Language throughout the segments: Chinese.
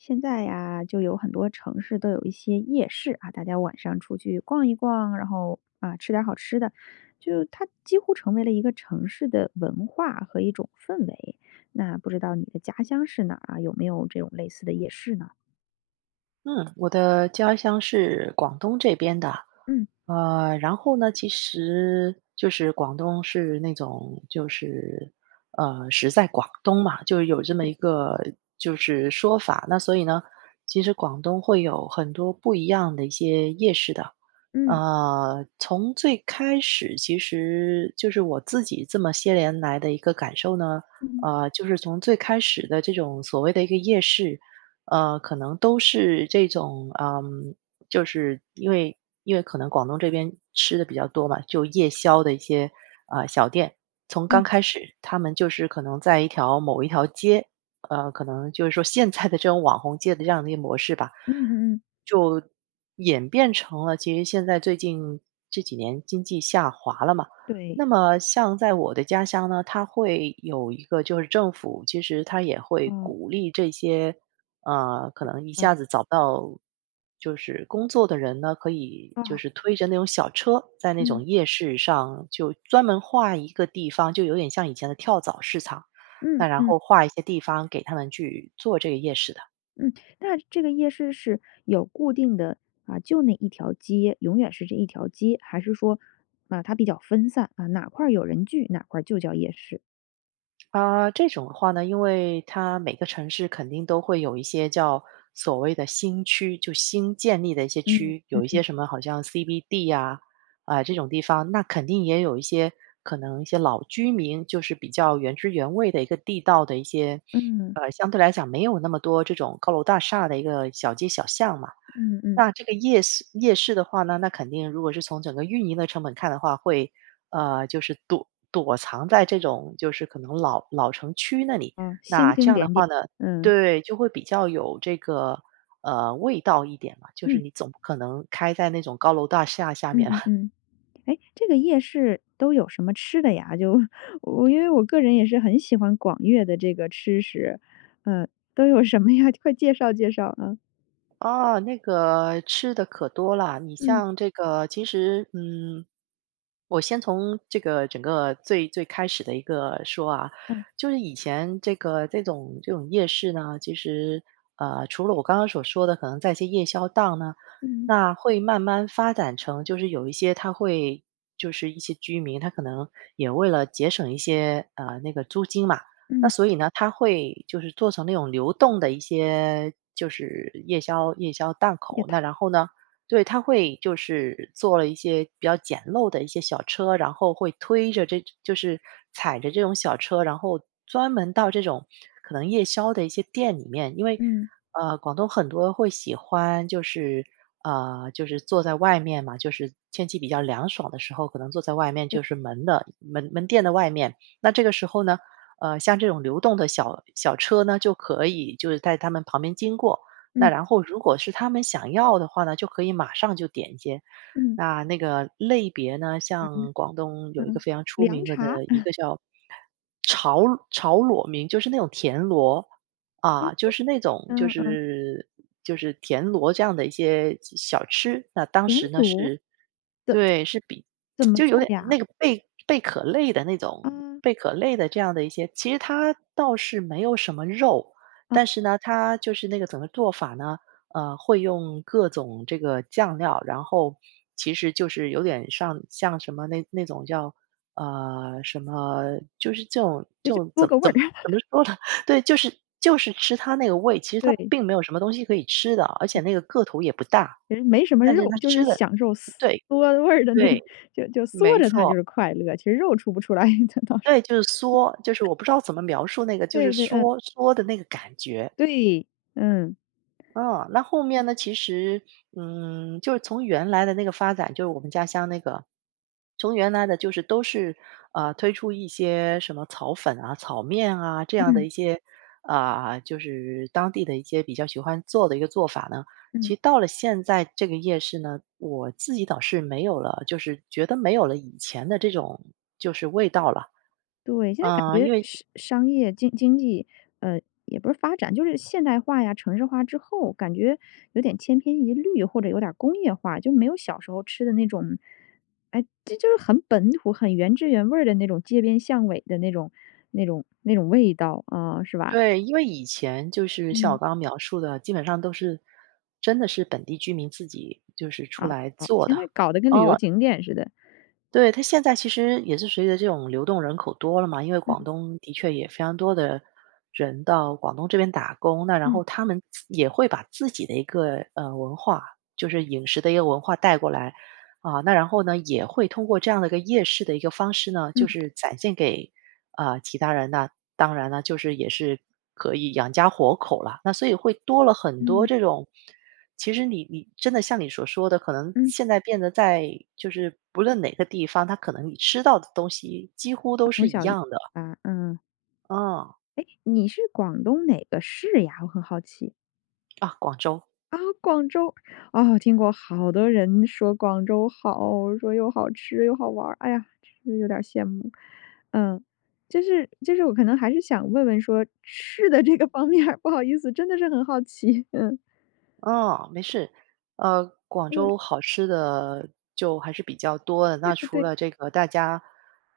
现在呀，就有很多城市都有一些夜市。啊，大家晚上出去逛一逛，然后，嗯，吃点儿好吃的。就它几乎成为了一个城市的文化和一种氛围。那不知道你的家乡是哪儿啊？有没有这种类似的夜市呢？嗯，我的家乡是广东这边的。嗯。呃，然后呢，其实就是广东是那种就是，呃，食在广东嘛，就有这么对。一个就是说法。那所以呢，其实广东会有很多不一样的一些夜市的。嗯。呃，从最开始其实就是我自己这么些年来的一个感受呢，嗯。呃，就是从最开始的这种所谓的一个夜市，呃，可能都是这种嗯，就是，因为因为可能广东这边吃的比较多嘛，就夜宵的一些，呃，小店。从嗯。刚开始，它们就是可能在一条某一条街，呃，可能就是说现在的这种网红街的这样的一个模式吧，嗯嗯嗯。就演变成了其实现在最近这几年经济下滑了嘛，对。那么像在我的家乡呢，它会有一个就是政府，其实它也会啊。鼓励这些，嗯，可能一嗯。下子找不到就是工作的人呢，可以就啊。是推着那种小车，在那嗯。种夜市上就专门划一个地方，就有点像以前的跳蚤市场。嗯那然嗯。后划一些地方给他们去做这个夜市的。嗯，那这个夜市是有固定的，啊，就那一条街，永远是这一条街。还是说，啊，它比较分散，啊，哪块儿有人聚，哪块儿就叫夜市。呃，这种的话呢，因为它每个城市肯定都会有一些叫所谓的新区，就新建立的一些嗯。区。有一嗯。些什么好像 CBD 呀，呃，这种地方，那肯定也有一些可能一些老居民就是比较原汁原味的一个地道的一些嗯。呃，相对来讲没有那么多这种高楼大厦的一个小街小巷嘛。嗯，嗯。那这个夜市夜市的话呢，那肯定如果是从整个运营的成本看的话，会呃，就是躲躲藏在这种就是可能老老城区那里。啊，星那这星样的点点，话呢嗯。对，就会比较有这个呃，味道一点吧，就是嗯。你总不可能开在那种高楼大厦下嗯面。嗯 嗯。诶，这个夜市都有什么吃的呀？就我因为我个人也是很喜欢广粤的这个吃食，呃，都有什么呀？快介绍介绍，啊。哦，那个吃的可多了。你嗯。像这个其实嗯，我先从这个整个最最开始的一个说啊，嗯。就是以前这个这种这种夜市呢，其实，呃，除了我刚刚所说的，可能在一些夜宵档呢嗯。那会慢慢发展成就是有一些它会就是一些居民，他可能也为了节省一些，呃，那个租金嘛。那嗯。所以呢，他会就是做成那种流动的一些就是夜宵夜宵档也口，那太然后呢对，他会就是做了一些比较简陋的一些小车儿，然后会推着这就是踩着这种小车儿，然后专门到这种可能夜宵的一些店里面。因为，嗯。呃，广东很多会喜欢，就是呃，就是坐在外面嘛就是天气比较凉爽的时候，可能坐在外面，对。就是门的门门店的外面。那这个时候呢，呃，像这种流动的小小车儿呢，就可以就是在他们旁边经过。那嗯。然后如果是他们想要的话呢，就可以马上就点一些，嗯。那那个类别呢哎，像广东有一个嗯，非常出凉名的茶，一嗯。个叫炒炒裸名，就是那种田螺。嗯，啊，就是那种就嗯。嗯，嗯。是就是田螺这样的一些小吃。那当田时呢螺，是怎怎对，是比怎 么就有做点呀？那个贝贝壳类的那种啊。贝壳类的这样的一些其实它倒是没有什么肉，啊。但是呢，它就是那个怎么做法呢，呃，会用各种这个酱料，然后其实就是有点上像什么那那种叫，呃，什么就是这种哎就就嗦怎么个味怎儿。么怎 么说呢，对，就是就是吃它那个味，其实它对。并没有什么东西可以吃的，而且对。那个个头也不大，其实没什么但是肉，它就是吃的享受嗦对。嗦味儿的那个对，就就嗦没着它就错。是快乐，其实肉出不出来，这倒是对，就是嗦，就是 我不知道怎么描述那个就是对，对，嗯。嗦嗦的那个感觉。对，嗯。嗯，那后面呢，其实嗯，就是从原来的那个发展就是我们家乡那个从原来的就是都是，呃，推出一些什么炒粉啊，炒面啊，这样的嗯。一些呃，就是当地的一些比较喜欢做的一个做法呢。嗯。其到了现在这个夜市呢，我自己倒是没有了，就是觉得没有了以前的这种就是味道了。对，现在感呃，因觉为商商业经经济，呃，也不是发展，就是现代化呀，城市化之后，感觉有点千篇一律或者有点儿工业化。就没有小时候吃的那种诶，这就是很本土，很原汁原味儿的那种街边巷尾的那种那种那种味道，啊，是吧？对，因为以前就是像我嗯。刚刚描述的，基本上都是真的是本地居民自己就是出啊，来哦，做现的。在搞得跟旅游哦。景点似的。对，它现在其实也是随着这种流动人口多了嘛，因为广嗯。东的确也非常多的人到广东这边打工，那然嗯。后他们自也会把自己的一个，呃，文化就是饮食的一个文化带过来。啊，那然后呢，也会通过这样的一个夜市的一个方式呢，就嗯。是展现给，呃，其他人。那当然了，就是也是可以养家糊口了。那所以会多了很多嗯。这种其实你你真的像你所说的，可能嗯。现在变得在就是不论哪个地方，它可能你吃到的东西几乎都它是从一小一样的。啊，嗯。嗯。诶？你是广东哪个市呀？我很好奇。啊，广州。啊！广州。哦，听过。好多人说广州好，说又好吃又好玩儿。哎呀，其实有点羡慕。嗯，就是就是我可能还是想问问说吃的这个方面儿，不好意思，真的是很好奇。嗯。嗯，没事。呃，广嗯州好吃的就还是比较多的，对那对除对。了这个大家，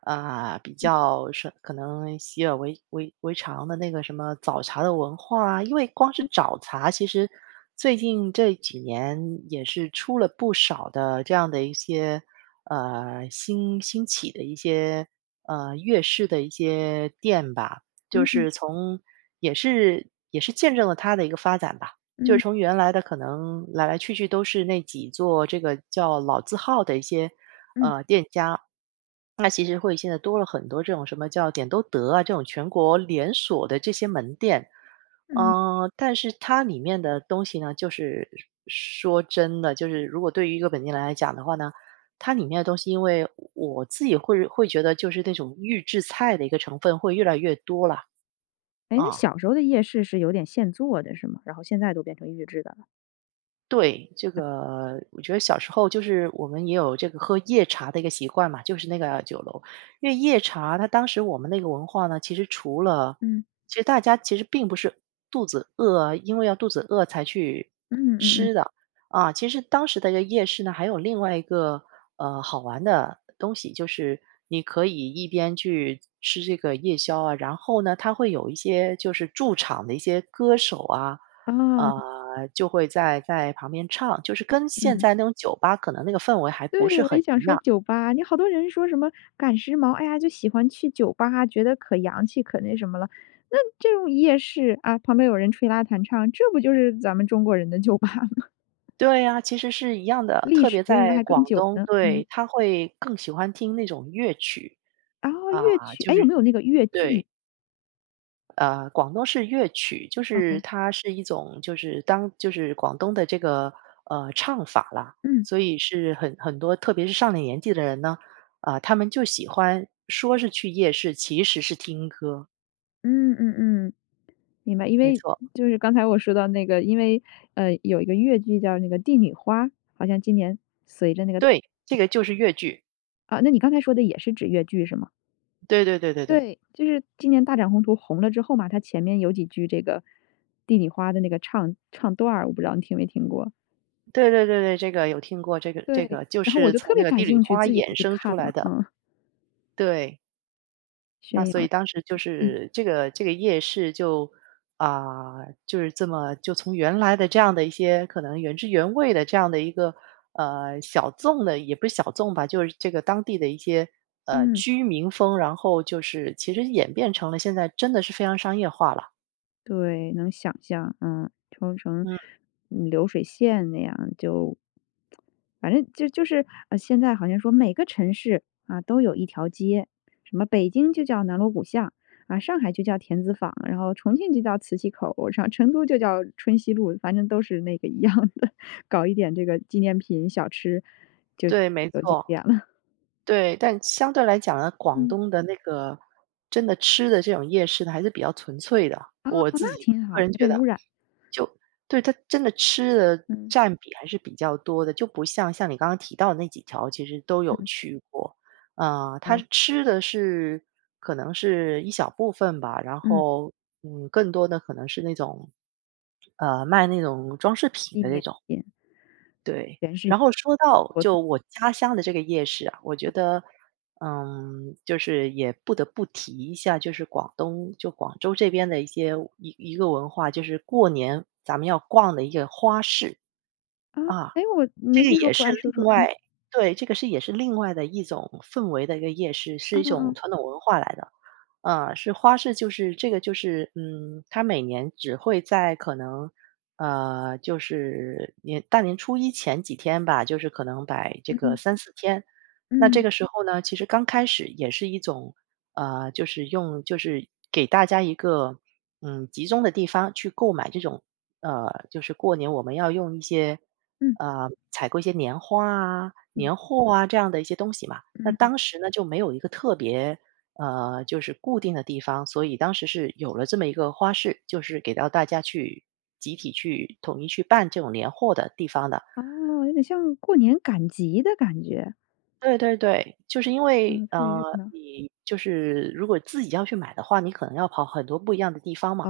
嗯，比嗯。较，什可能习以为-为为常的那个什么早茶的文化啊。因为光是嗯。早茶，其实最近这几年也是出了不少的这样的一些，呃，兴兴起的一些，嗯，粤式的一些店吧。就嗯嗯。是从也是也是见证了它的一个发展吧。就是嗯。从原来的可能来来去去都是那几座，这个叫老字号的一些，嗯。呃，店家。那其实会，现在多了很多这种什么叫，点都德啊，这种全国连锁的这些门店。嗯。嗯，但是它里面的东西呢，就是，说说真的，就是如果对于一个本地人来讲的话呢，它里面的东西因为我自己会会觉得就是那种预制菜的一个成分会越来越多了。诶，那嗯。小时候的夜市是有点现做的是吗？然后现在都变成预制的了。对，这个我觉得小时候就是我们也有这个喝夜茶的一个习惯嘛，就是那个酒楼。因为夜茶它当时我们那个文化呢，其实除了嗯。其实大家其实并不是肚子饿啊因为要肚子饿才去嗯嗯嗯。吃的，啊，其实当时的夜市呢，还有另外一个，呃，好玩的东西，就是你可以一边去吃这个夜宵啊，然后呢，它会有一些就是驻场的一些歌手啊，啊。呃，就会在在旁边唱。就是跟现嗯。在那种酒吧，可能那个氛围还不是对，我很也想一说样。酒吧，你好多人说什么赶时髦，哎呀，就喜欢去酒吧，觉得可洋气，可那什么了。那这种夜市，啊，旁边有人吹拉弹唱，这不就是咱们中国人的酒吧吗？对呀，其实是一样的，历特史别渊源在还更广久东。呢，对，嗯。它会更喜欢听那种粤曲，哦，啊，粤曲，就诶，有是没有那个粤对。剧？呃，广东是粤曲，就是嗯。它是一种就是当就是广东的这个，呃，唱法啦，嗯。所以是很很多特别是上了年纪的人呢，呃，他们就喜欢说是去夜市，其实是听歌。嗯嗯嗯，明白。因没为，错。就是刚才我说到那个，因为，呃，有一个粤剧叫那个《帝女花》，好像今年随着那个对，这个就是粤剧。啊，那你刚才说的也是指粤剧是吗？对对对对对。对，就是今年《大展宏图》红了之后嘛，它前面有几句这个《帝女花》的那个唱唱段儿，我不知道你听没听过？对对对对，这个有听过，这个这对，个就然后我是就特从那别个感《帝女兴趣，花》自己也衍去生看出来了，的。嗯。对。那宣所以扬当时，就嗯。是，这个这个夜市就啊，就是这么，就从原来的这样的一些，可能原汁原味的这样的一个，呃，小众的也不是小众吧，就是这个当地的一些，呃，嗯。居民风，然后就是，其实演变成了现在真的是非常商业化啦。对，能想象，嗯，就成嗯。流水线那样儿，就 反正就就是现在好像说每个城市，啊，都有一条街，什么北京就叫“南锣鼓巷”，啊上海就叫“田子坊”，然后重庆就叫“磁器口”，成都就叫“春熙路”。反正都是那个一样的，搞一点这个纪念品、小吃，就对，没有景错。点了。对，但相对来讲呢，广嗯。东的那个，真的吃的这种夜市呢还是比较纯粹的，哦，我自那己挺好，个人没觉被得。污染。就对，它真的吃的嗯。占比还是比较多的，就不像像你刚刚提到的那几条，其实都有嗯。去过。啊，它哦。吃的是，可能是一小部分吧，然嗯。后，嗯，更多的可能是那种，呃，卖那种装饰品一的那年种。前。对，全是然后说到，活动。就我家乡的这个夜市啊，我觉得，嗯，就是也不得不提一下，就是广东就广州这边的一些，一一个文化，就是过年，咱们要逛的一个花市。啊，啊，诶，我这没个听说也过，是诶说另说。外对，这个是也是另外的一种氛围的一个夜市，是嗯一种嗯。传统文化来的。啊，是花市，就是这个就是，嗯，它每年只会在可能呃，就是年大年初一前几天吧，就是可能摆这个嗯。3、4天。那这嗯。个时候呢，其实刚开始也是一种，呃，就是用就是给大家一个，嗯，集中的地方去购买这种，呃，就是过年我们要用一些嗯。呃，采购一些年画啊，嗯。年货啊、这样的一些东西嘛。那嗯。当时呢，就没有一个特别，呃，就是固定的地方，所以当时是有了这么一个花市，就是给到大家去，集体去统一去办这种年货的地方的。哦，有点像，过年赶集的感觉。对，对，对。就是因为嗯，特别呃，热闹。你就是如果自己要去买的话，你可能要跑很多不一样的地方嘛。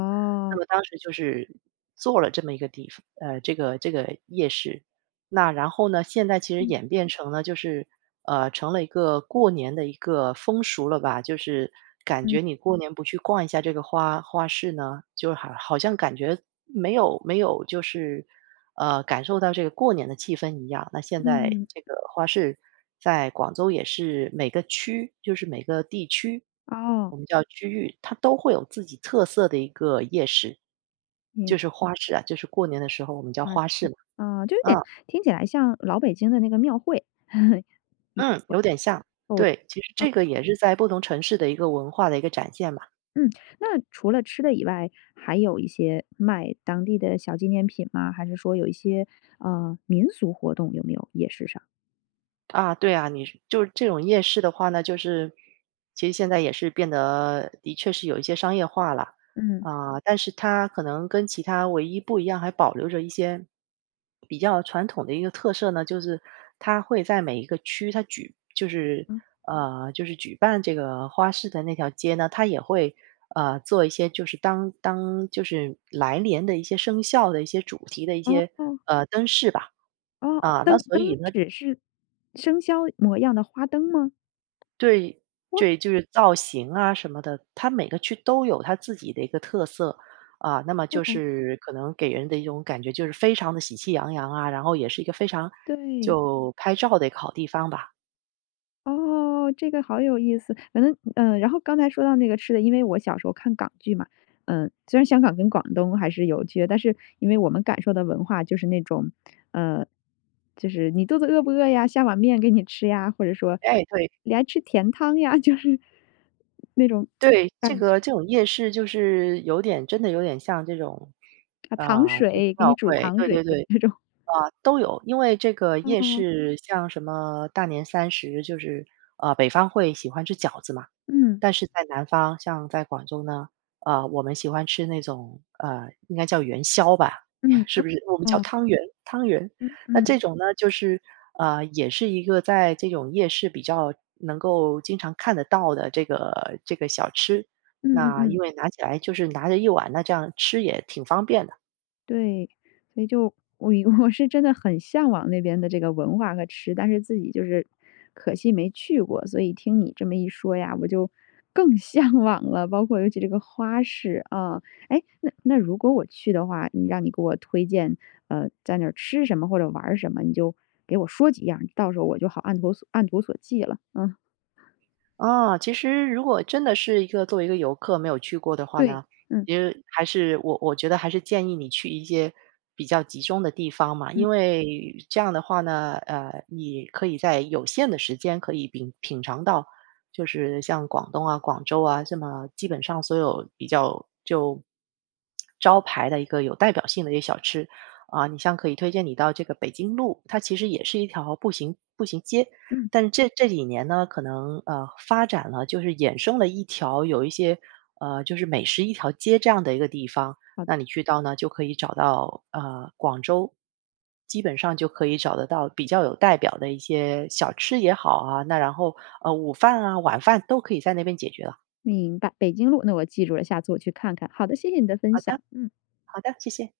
那么当时就是做了这么一个地方呃，这个这个夜市，那然后呢，现在其实嗯。演变成了就是呃，成了一个过年的一个风俗了吧。就是感嗯。觉你嗯。过年不去逛一下这个花花市呢，就好好像感觉没有没有就是，呃，感受到这个过年的气氛一样。那现在嗯。这个花市在广州也是每个区就是每个地区，哦。我们叫区域，它都会有自己特色的一个夜市，明就是花市啊，就是过年的时候我们叫啊。花市嘛。啊，就有点嗯。听起来像老北京的那个庙会。嗯，有点像。哦。对，其实啊。这个也是在不同城市的一个文化的一个展现嘛。嗯，那除了吃的以外，还有一些卖当地的小纪念品吗？还是说有一些呃，民俗活动有没有？夜市上。啊，对啊。你就是这种夜市的话呢，就是其实现在也是变得的确是有一些商业化了。嗯。啊，但是它可能跟其它唯一不一样还保留着一些比较传统的一个特色呢，就是它会在每一个区，它举就是嗯。呃，就是举办这个花市的那条街呢，它也会，呃，做一些就是当当就是来年的一些生肖的一些主题的一些，哦。呃，灯饰吧。哦。啊，那灯所灯以呢指是生肖模样的花灯吗？对，哇。对，就是造型啊什么的。它每个区都有它自己的一个特色。啊，那么就哦。是可能给人的一种感觉，就是非常的喜气洋洋啊，然后也是一个非常对。就拍照的一个好地方吧。哦，这个好有意思。反正嗯，然后刚才说到那个吃的，因为我小时候看港剧嘛，呃虽然香港跟广东还是有区别，但是因为我们感受的文化就是那种，呃，就是：“你肚子饿不饿呀？下碗面给你吃呀！”。或者说：哎，对。“你还吃甜汤呀”，就是那种对。这感觉。个这种夜市就是有点真的有点像这种，啊，“糖呃，就是水，给你庙煮会。糖对水”对的对。那种。嗯，都有。因为这个夜嗯。市像什么大年三十，就是，呃，北方会喜欢吃饺子嘛。嗯。但是在南方，像在广州呢，呃，我们喜欢吃那种，呃，应该叫元宵吧？嗯，是哦，不是？我们叫嗯。汤圆汤圆。嗯，那这嗯。种呢，就是，呃，也是一个在这种夜市比较能够经常看得到的这个这个小吃。嗯嗯那嗯。因为拿起来就是拿着一碗，那这样吃也挺方便的。对，所以就，我我是真的很向往那边的这个文化和吃，但是自己就是可惜没去过。所以听你这么一说呀，我就更向往了。包括尤其这个花市，啊。哎，那那如果我去的话，你让你给我推荐，呃，在那吃什么或者玩儿什么，你就给我说几样儿，到时候我就好按图按图索骥了，嗯。啊，其实如果真的是一个作为一个游客没有去过的话对，呢，嗯。其实还是，我我觉得还是建议你去一些比较集中的地方嘛。嗯。因为这样的话呢，呃，你可以在有限的时间可以品品尝到，就是像广东啊、广州啊，这么基本上所有比较就 招牌的一个有代表性的一些小吃。嗯，你像可以推荐你到这个北京路，它其实也是一条步行步行街。嗯。但这这几年呢，可能，呃，发展了，就是衍生了一条有一些，呃，就是美食一条街这样的一个地方。好那你去到呢，就可以找到，呃，广州基本上就可以找得到比较有代表的一些小吃也好啊，那然后，呃，午饭啊晚饭都可以在那边解决了。明白。北京路，那我记住了，下次我去看看。好的，谢谢你的分好的，享，嗯。好的，谢谢。